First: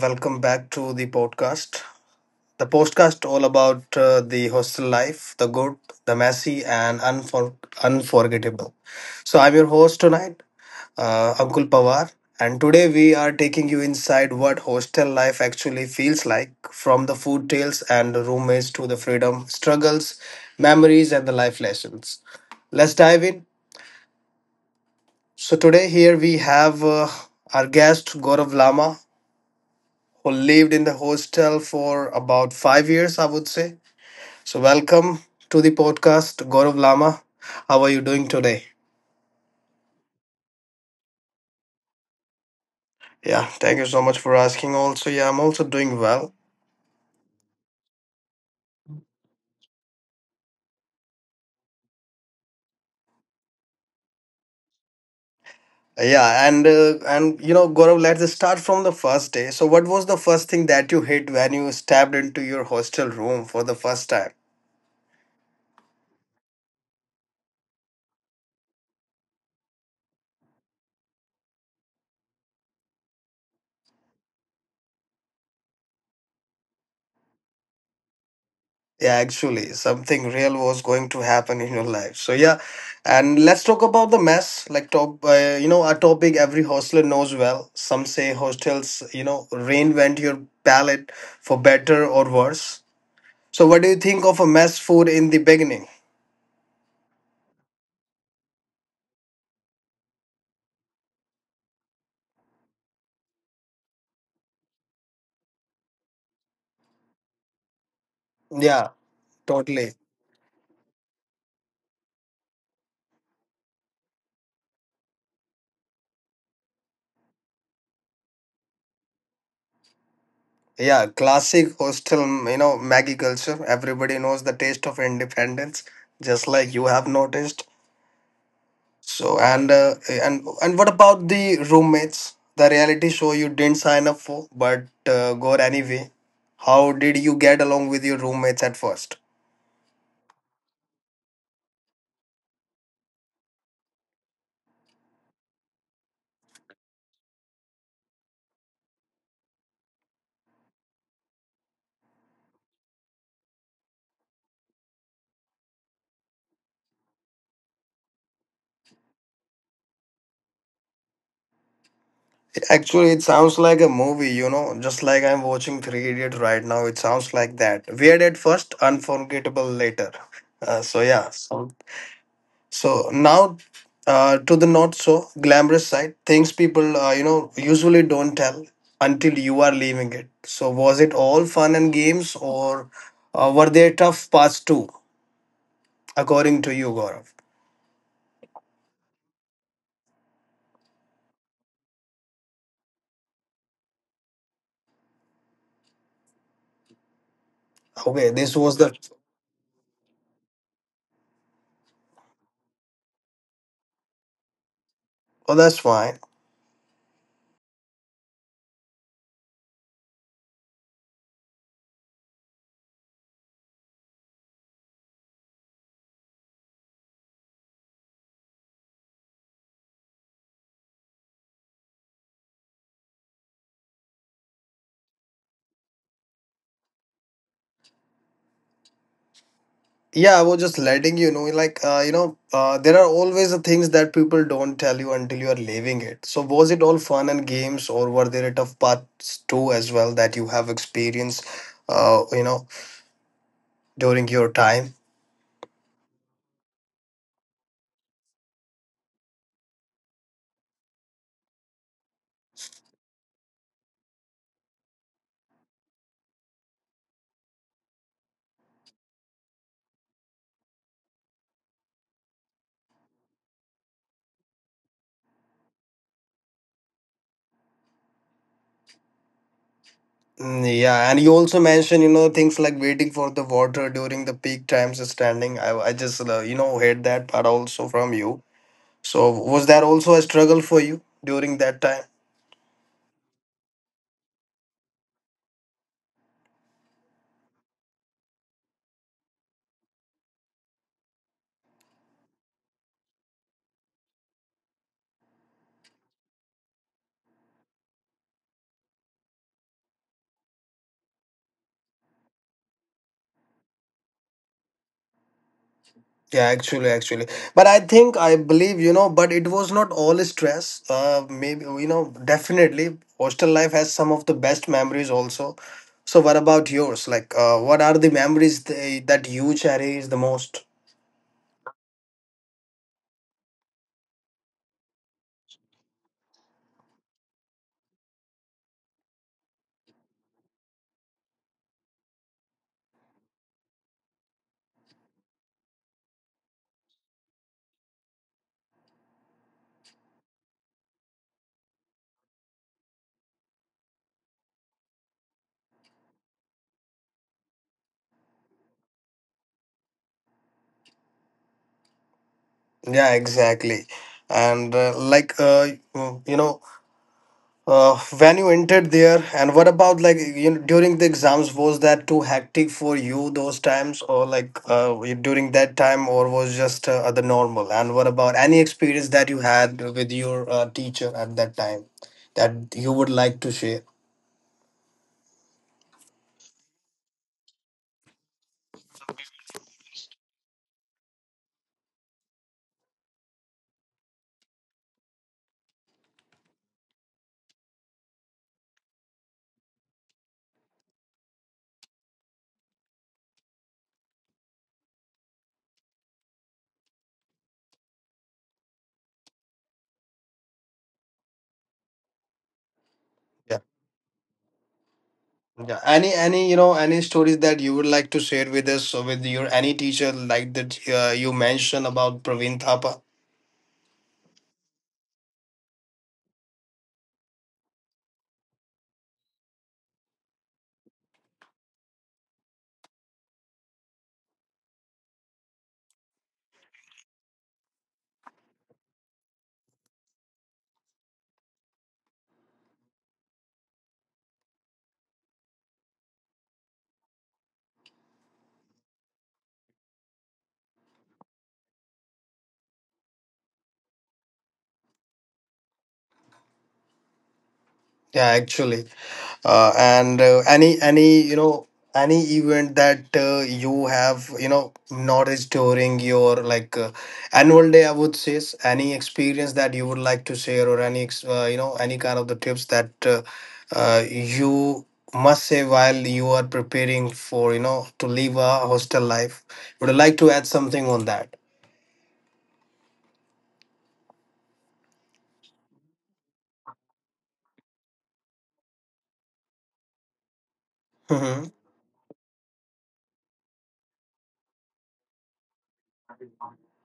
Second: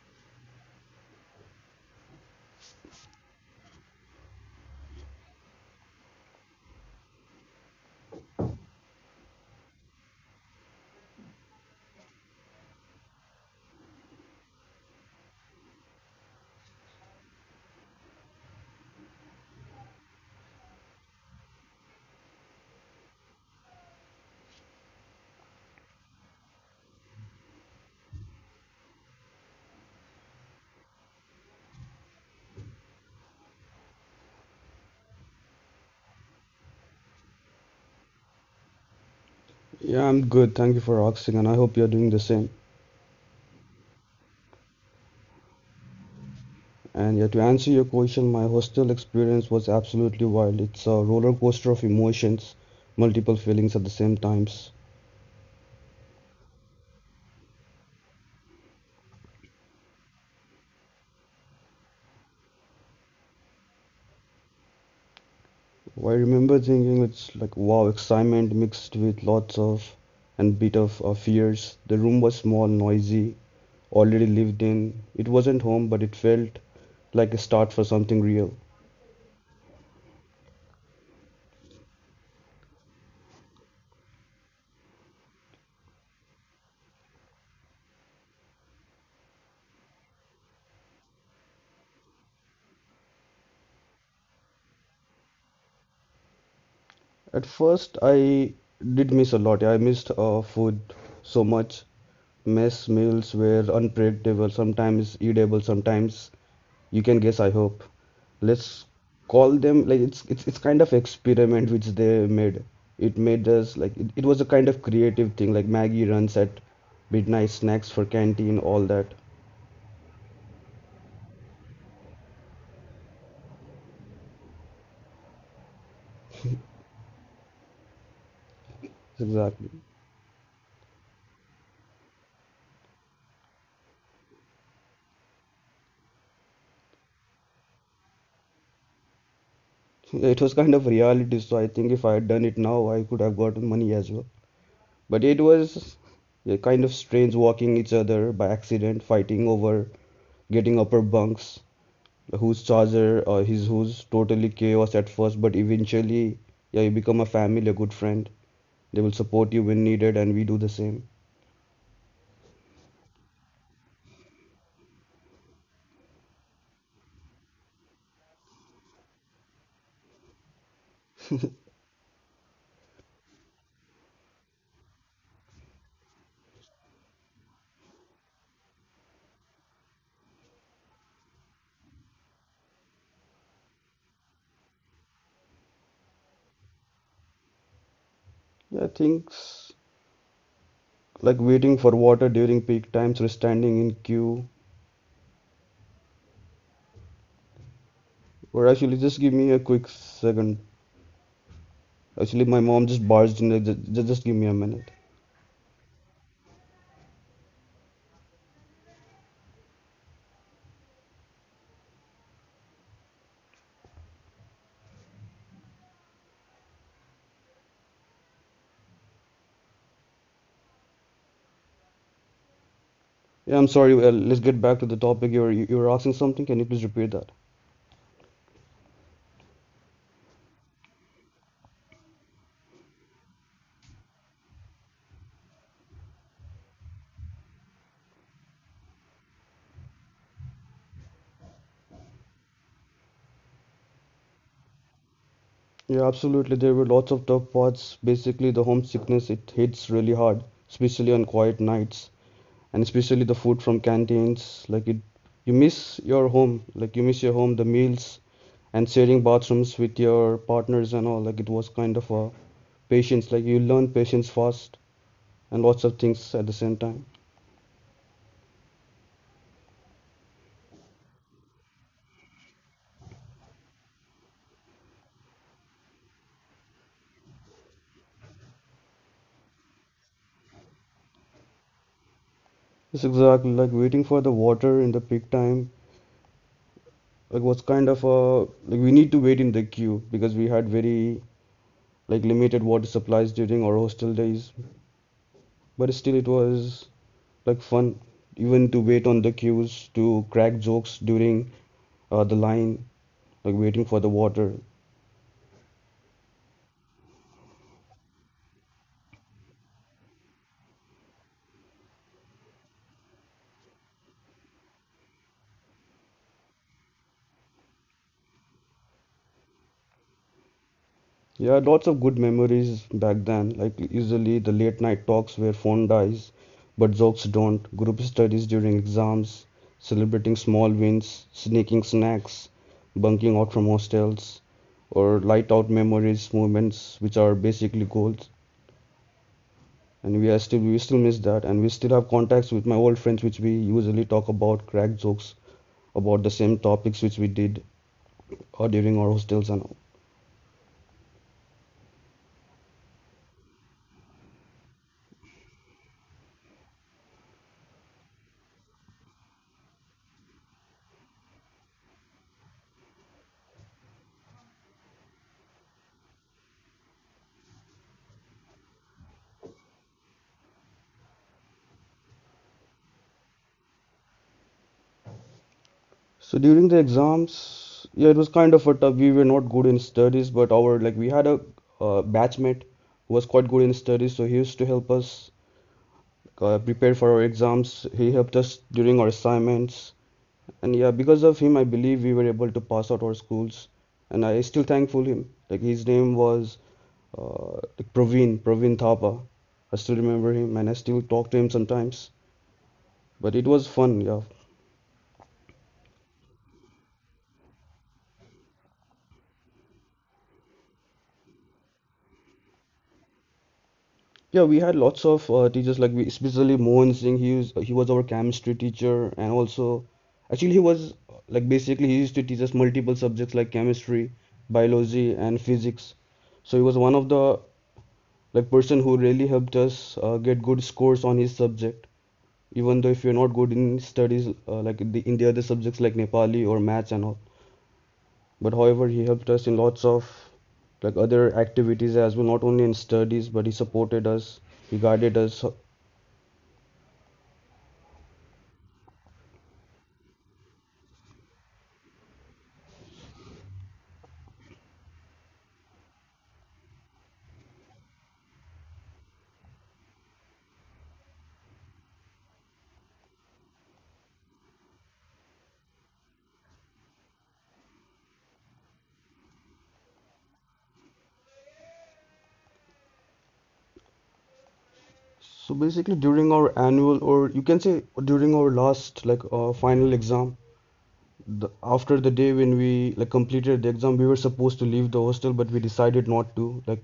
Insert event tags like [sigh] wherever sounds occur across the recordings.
welcome back to the podcast. The podcast all about the hostel life, the good, the messy and unforgettable. So I'm your host tonight, Uncle Pawar, and today we are taking you inside what hostel life actually feels like, from the food tales and the roommates to the freedom struggles, memories and the life lessons. Let's dive in. So today here we have our guest Gaurav Lama, who lived in the hostel for about 5 years, I would say. So, welcome to the podcast, Gaurav Lama. How are you doing today? Yeah, I'm good. Thank you for asking, and I hope you're doing the same. Yeah, thank you so much for asking. Also, yeah, I'm also doing well. And yeah, to answer your question, my hostel experience was absolutely wild. It's a roller coaster of emotions, multiple feelings at the same times. Yeah, and you know, Gaurav, let's start from the first day. So, what was the first thing that you hit when you stepped into your hostel room for the first time? I remember thinking it's like wow, excitement mixed with lots of and bit of fears. The room was small, noisy, already lived in. It wasn't home, but it felt like a start for something real. Yeah, actually, something real was going to happen in your life. So yeah, and let's talk about the mess. Like top, you know, a topic every hostler knows well. Some say hostels, you know, reinvent your palate for better or worse. So what do you think of a mess food in the beginning? At first, I did miss a lot. Yeah, I missed food so much. Mess meals were unpredictable, sometimes eatable, sometimes you can guess, I hope. Let's Yeah, call them totally. like it's kind of experiment which they made. It made us like it was a kind of creative thing, like Maggie runs at midnight snacks for canteen, all that. Yeah, classic hostel, you know, Maggie culture. Everybody knows the taste of independence, just like you have noticed. So Exactly. and and what about the roommates? The reality show you didn't sign up for, but go anyway. How did you get along with your roommates at first? [laughs] It was kind of reality, so I think if I had done it now, I could have gotten money as well. But it was a kind of strange walking each other by accident, fighting over getting upper bunks. Who's Charger or he's who's totally chaos at first, but eventually, yeah, you become a family, a good friend. They will support you when needed, and we do the same. Actually, it sounds like a movie, you know, just like I'm watching Three Idiots right now. It sounds like that. Weird at first, unforgettable later. Uh, so yeah. so So now to the not so glamorous side, things people you know usually don't tell until you are leaving it. So was it all fun and games, or were there tough parts too, according to you, Gaurav? Yeah, things like waiting for water during peak times or standing in queue. Okay, this Or was the. actually, just give me a quick second. Actually, my mom just barged in. Like, just give me a minute. Oh, that's fine. Yeah, I'm sorry. Let's get back to the topic. You were asking something. Can you please repeat that? Yeah, I was just letting you know, like you know, there are always the things that people don't tell you until you are leaving it. So was it all fun and games, or were there tough parts too as well that you have experienced? You know, during your time. Yeah, absolutely. There were lots of tough parts. Basically, the homesickness, it hits really hard, especially on quiet nights. And especially the food from canteens, like it, you miss your home, like you miss your home, the meals, and sharing bathrooms with your partners and all, like it was kind of a patience, like you learn patience fast, and lots of things at the same time. Mm, yeah, and you also mentioned, you know, things like waiting for the water during the peak times of standing. I just, you know, heard that part also from you. So was that also a struggle for you during that time? It's exactly like waiting for the water in the peak time, like, was kind of a, like, we need to wait in the queue because we had very like limited water supplies during our hostel days. But still, it was like fun even to wait on the queues, to crack jokes during the line, like waiting for the water. Yeah, actually, actually. But I think, I believe, you know, but it was not all stress. Maybe, you know, definitely hostel life has some of the best memories also. So what about yours? Like, what are the memories they, that you cherish the most? Yeah, lots of good memories back then. Like usually the late night talks where phone dies, but jokes don't. Group studies during exams, celebrating small wins, sneaking snacks, bunking out from hostels, or light out memories, moments which are basically goals. And we still miss that, and we still have contacts with my old friends, which we usually talk about, crack jokes about the same topics which we did during our hostels and all. Yeah, exactly. And you know, when you entered there, and what about like you know during the exams? Was that too hectic for you those times, or during that time, or was just the normal? And what about any experience that you had with your teacher at that time that you would like to share? So during the exams, yeah, it was kind of a tough. We were not good in studies, but our, like, we had a batchmate who was quite good in studies, so he used to help us prepare for our exams. He helped us during our assignments, and yeah, because of him, I believe we were able to pass out our schools, and I still thankful him. Like his name was like Praveen, Praveen Thapa. I still remember him and I still talk to him sometimes. But it Yeah, was fun, yeah. yeah. Any you know any stories that you would like to share with us or with your any teacher like that you mentioned about Praveen Thapa? Yeah, we had lots of teachers, like we, especially Mohan Singh. He was our chemistry teacher, and also actually he was like basically he used to teach us multiple subjects like chemistry, biology and physics. So he was one of the like person who really helped us get good scores on his subject. Even though if you're not good in studies like the, in the other subjects like Nepali or maths and all. But however, he helped us in lots of like other activities as well, not only in studies, but he supported us, he guided us. So, Yeah, actually. And any you know any event that you have you know noticed during your annual day, I would say, any experience that you would like to share, or any you know, any kind of the tips that you must say while you are preparing for you know to live a hostel life. Would you like to add something on that? so basically, during our annual, or you can say during our last final exam, Hmm. the, after the day when we like completed the exam, we were supposed to leave the hostel, but we decided not to. Like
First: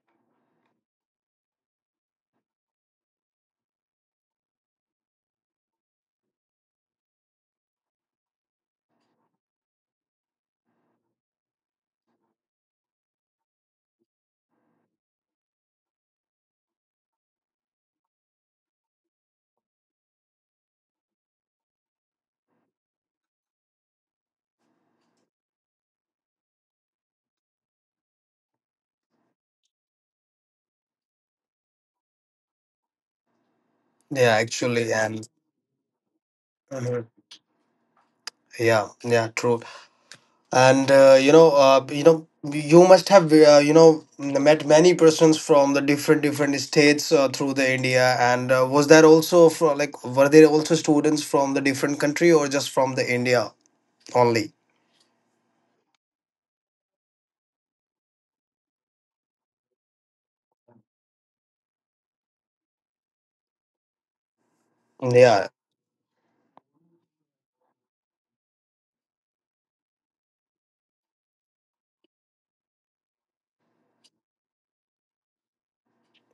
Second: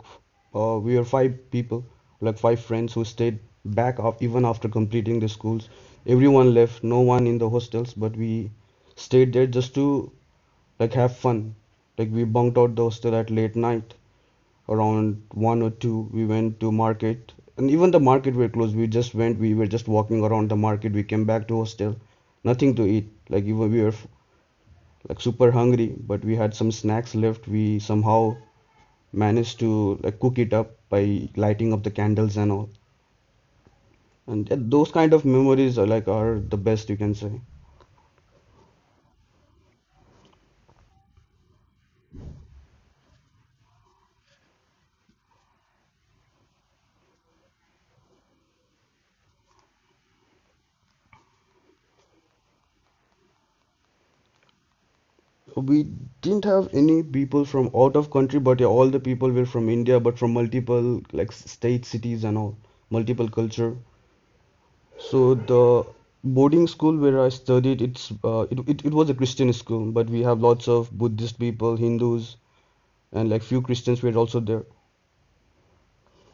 we were 5 people, like 5 friends who stayed back af even after completing the schools. Everyone left, no one in the hostels, but we stayed there just to like have fun. Like we bunked out the hostel at late night around one or two. We went to market, and even the market were closed. We just went. We were just walking around the market. We came back to hostel, nothing to eat. Like even we were like super hungry, but we had some snacks left. We somehow managed to like cook it up by lighting up the candles and all. Yeah, And actually. those kind of And memories are like are the best you mhm. can say. Yeah, yeah, true. And you know, you know, you must have you know met many persons from the different different states through the India, and was there also from like, were there also students from the different country, or just from the India only? We didn't have any people from out of country, but yeah, all the people were from India, but from multiple like state cities and all, multiple culture. So Yeah. the boarding school where I studied, it it was a Christian school, but we have lots of Buddhist people, Hindus, and like few Christians were also there.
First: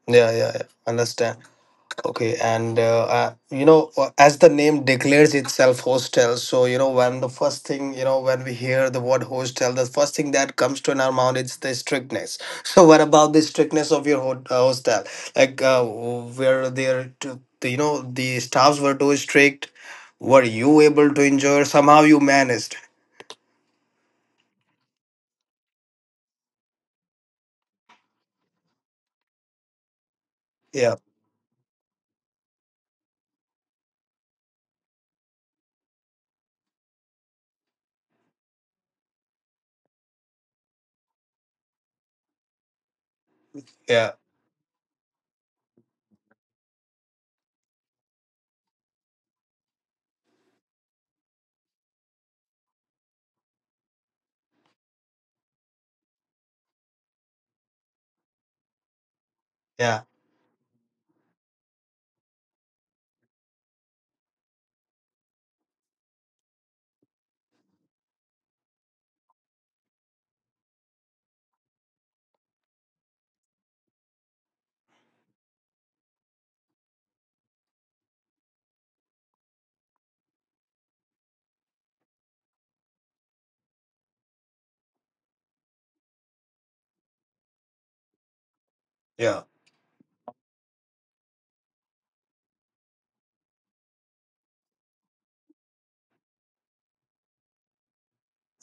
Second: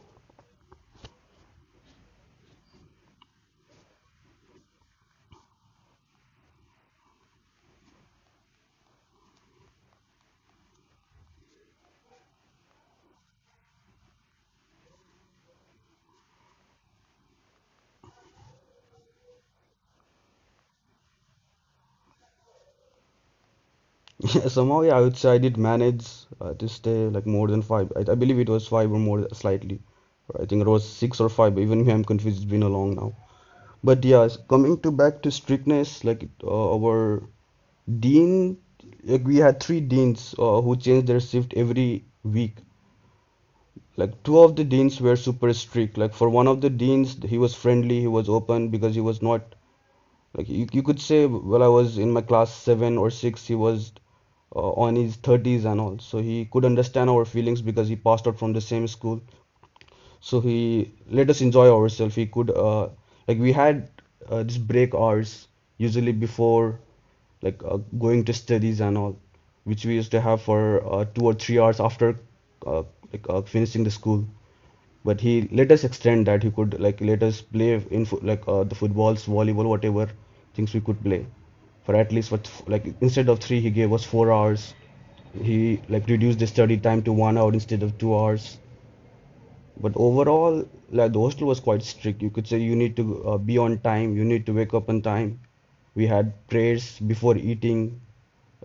Yeah, yeah, yeah. Understand. Okay, and you know, as the name declares itself, hostel. So you know, when the first thing you know, when we hear the word hostel, the first thing that comes to in our mind is the strictness. [laughs] So what about the strictness of your hostel? Like, were there, to, you know, the staffs were too strict? Were you able to enjoy? Somehow you managed. [laughs] Yeah, somehow, yeah, I would say I did manage to stay like more than five. I believe it was five or more slightly. I think it was Yeah, six or five. Even me, I'm confused. It's been a long now. But yeah, coming to back to strictness, like our dean, like we had 3 deans who changed their shift every week. yeah, Like two of the deans were super strict. Like for one of the deans, he was friendly, he was open because he was not like, you could say, well, I was in my class seven or six, he was on his 30s and all. So he could understand our feelings because he passed out from the same school, yeah, so he let us enjoy ourselves. He could like we had this break hours usually before going to studies and all, which we used to have for 2 or 3 hours after uh, finishing the school. But he let us extend that. He could, like, let us play in the footballs, volleyball, whatever things we could play for at least, what, like instead of three he gave us 4 hours. He like reduced the study time to 1 hour instead of 2 hours. yeah, But overall, like the hostel was quite strict. You could say you need to be on time, you need to wake up on time. We had prayers before eating,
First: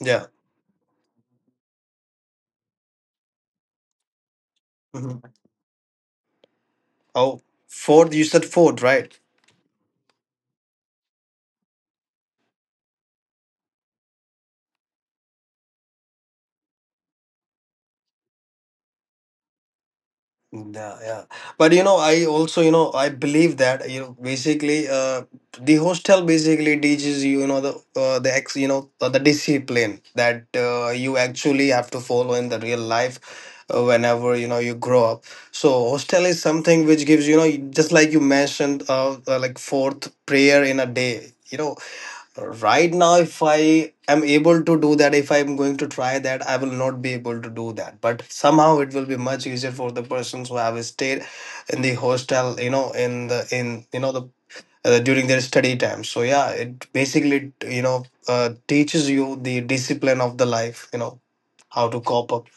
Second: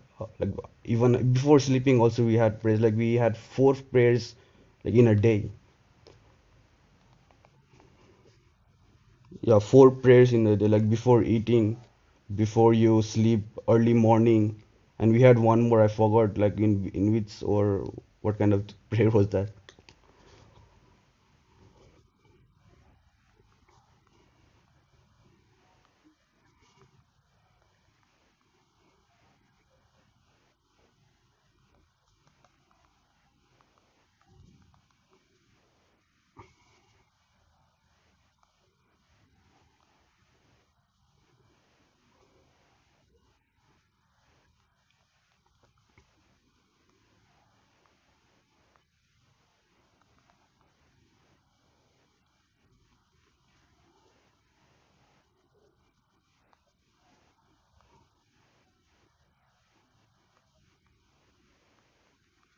yeah. Like even before sleeping also we had prayers. Like we had 4 prayers like in a Mhm. day. Oh, fourth, you said fourth, right? Yeah, 4 prayers in a day, like before eating, before you sleep, early morning, and we had one more I forgot, like in which or what kind of [laughs] prayer was that? Yeah, yeah. But you know, I also, you know, I believe that, you know, basically, the hostel basically teaches you, you know, the you know, the discipline that you actually have to follow in the real life, whenever, you know, you grow up. So hostel is something which gives, you know, just like you mentioned, like fourth prayer in a day. You know, right now if I am able to do that, if I'm going to try that, I will not be able to do that, but somehow it will be much easier for the persons who have stayed in the hostel, you know, in the in you know the during their study time. So yeah, it basically, you know, teaches you the discipline of the life, you know, how to cope up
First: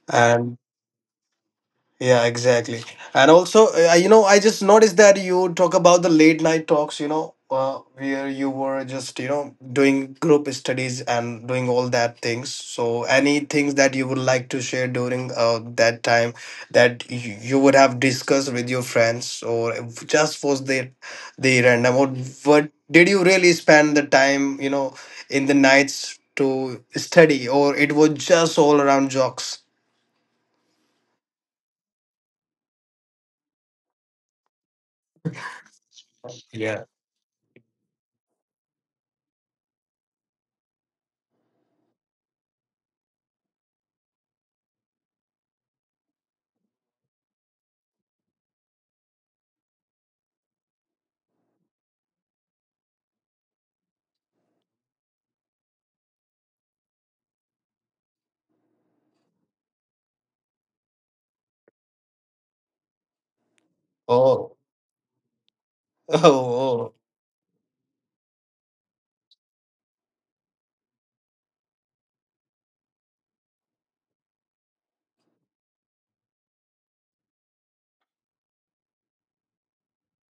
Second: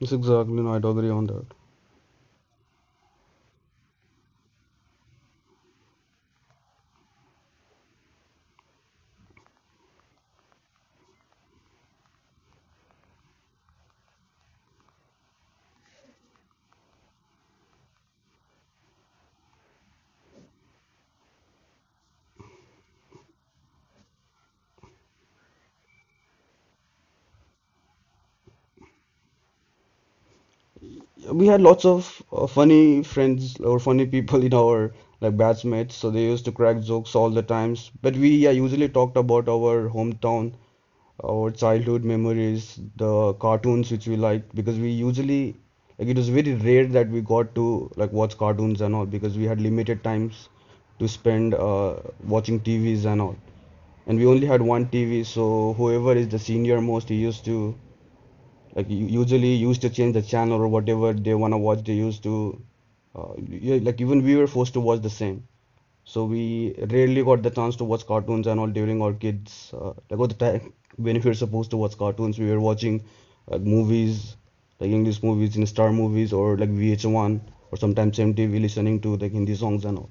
Yes, exactly. and. No, I'd agree on that. Yeah, exactly. And also, you know, I just noticed that you talk about the late night talks, you know, where you were just, you know, doing group studies and doing all that things. So, any things that you would like to share during that time that you would have discussed with your friends, or if just was the random, or what did you really spend the time, you know, in the nights to study, or it was just all around jokes? We had lots of funny friends or funny people in our like batchmates, so they used to Yeah. crack jokes all the times, but we, yeah, usually talked about our hometown, our childhood memories, the cartoons which we liked, because we usually, like, it was very rare that we got to like watch cartoons and all because we had limited times to spend watching TVs and all, and we only had one TV, so whoever is the senior most, he used to usually used to change the channel, or whatever they want to watch they used to yeah, like even we Oh. were forced to watch the same. Oh, So oh. we rarely got the chance to watch cartoons and all during our kids, like all the time when we were supposed to watch cartoons we were watching like movies, like english movies in star movies, or like VH1, or sometimes MTV listening to like hindi songs and all.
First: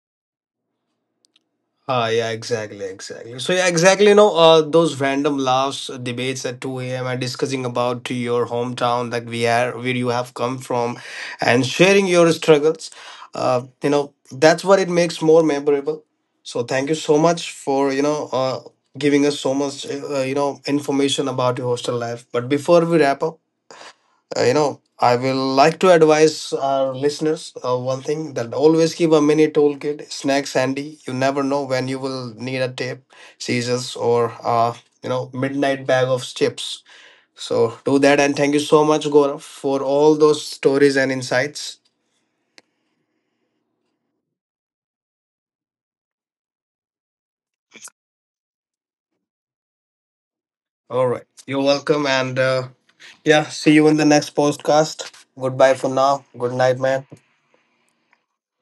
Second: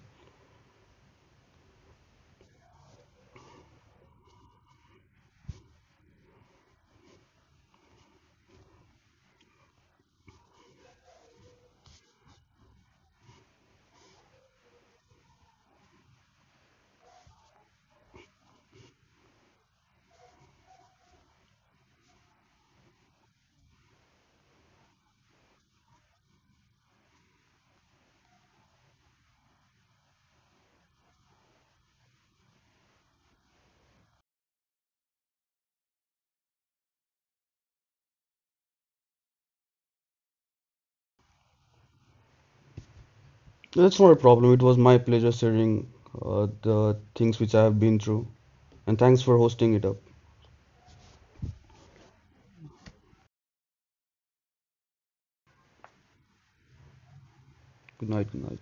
Ah, yeah, exactly, exactly. So yeah, exactly. You know, those random laughs, debates at 2 a.m., and discussing about your hometown that we are, where you have come from, and sharing your struggles. You know, that's what it makes more memorable. So thank you so much for you know giving us so much you know information about your hostel life. But before we wrap up, you know, I will like to advise our listeners one thing, that always keep a mini toolkit, snacks handy. You never know when you will need a tape, scissors, or you know, midnight bag of chips. So do that, and thank you so much, Gaurav, for all those stories and insights. That's not a problem. It was my pleasure sharing the things which I have been through, and thanks for hosting it up. All right, you're welcome, and yeah, see you in the next podcast. Goodbye for now. Good night, man. Good night. Good night.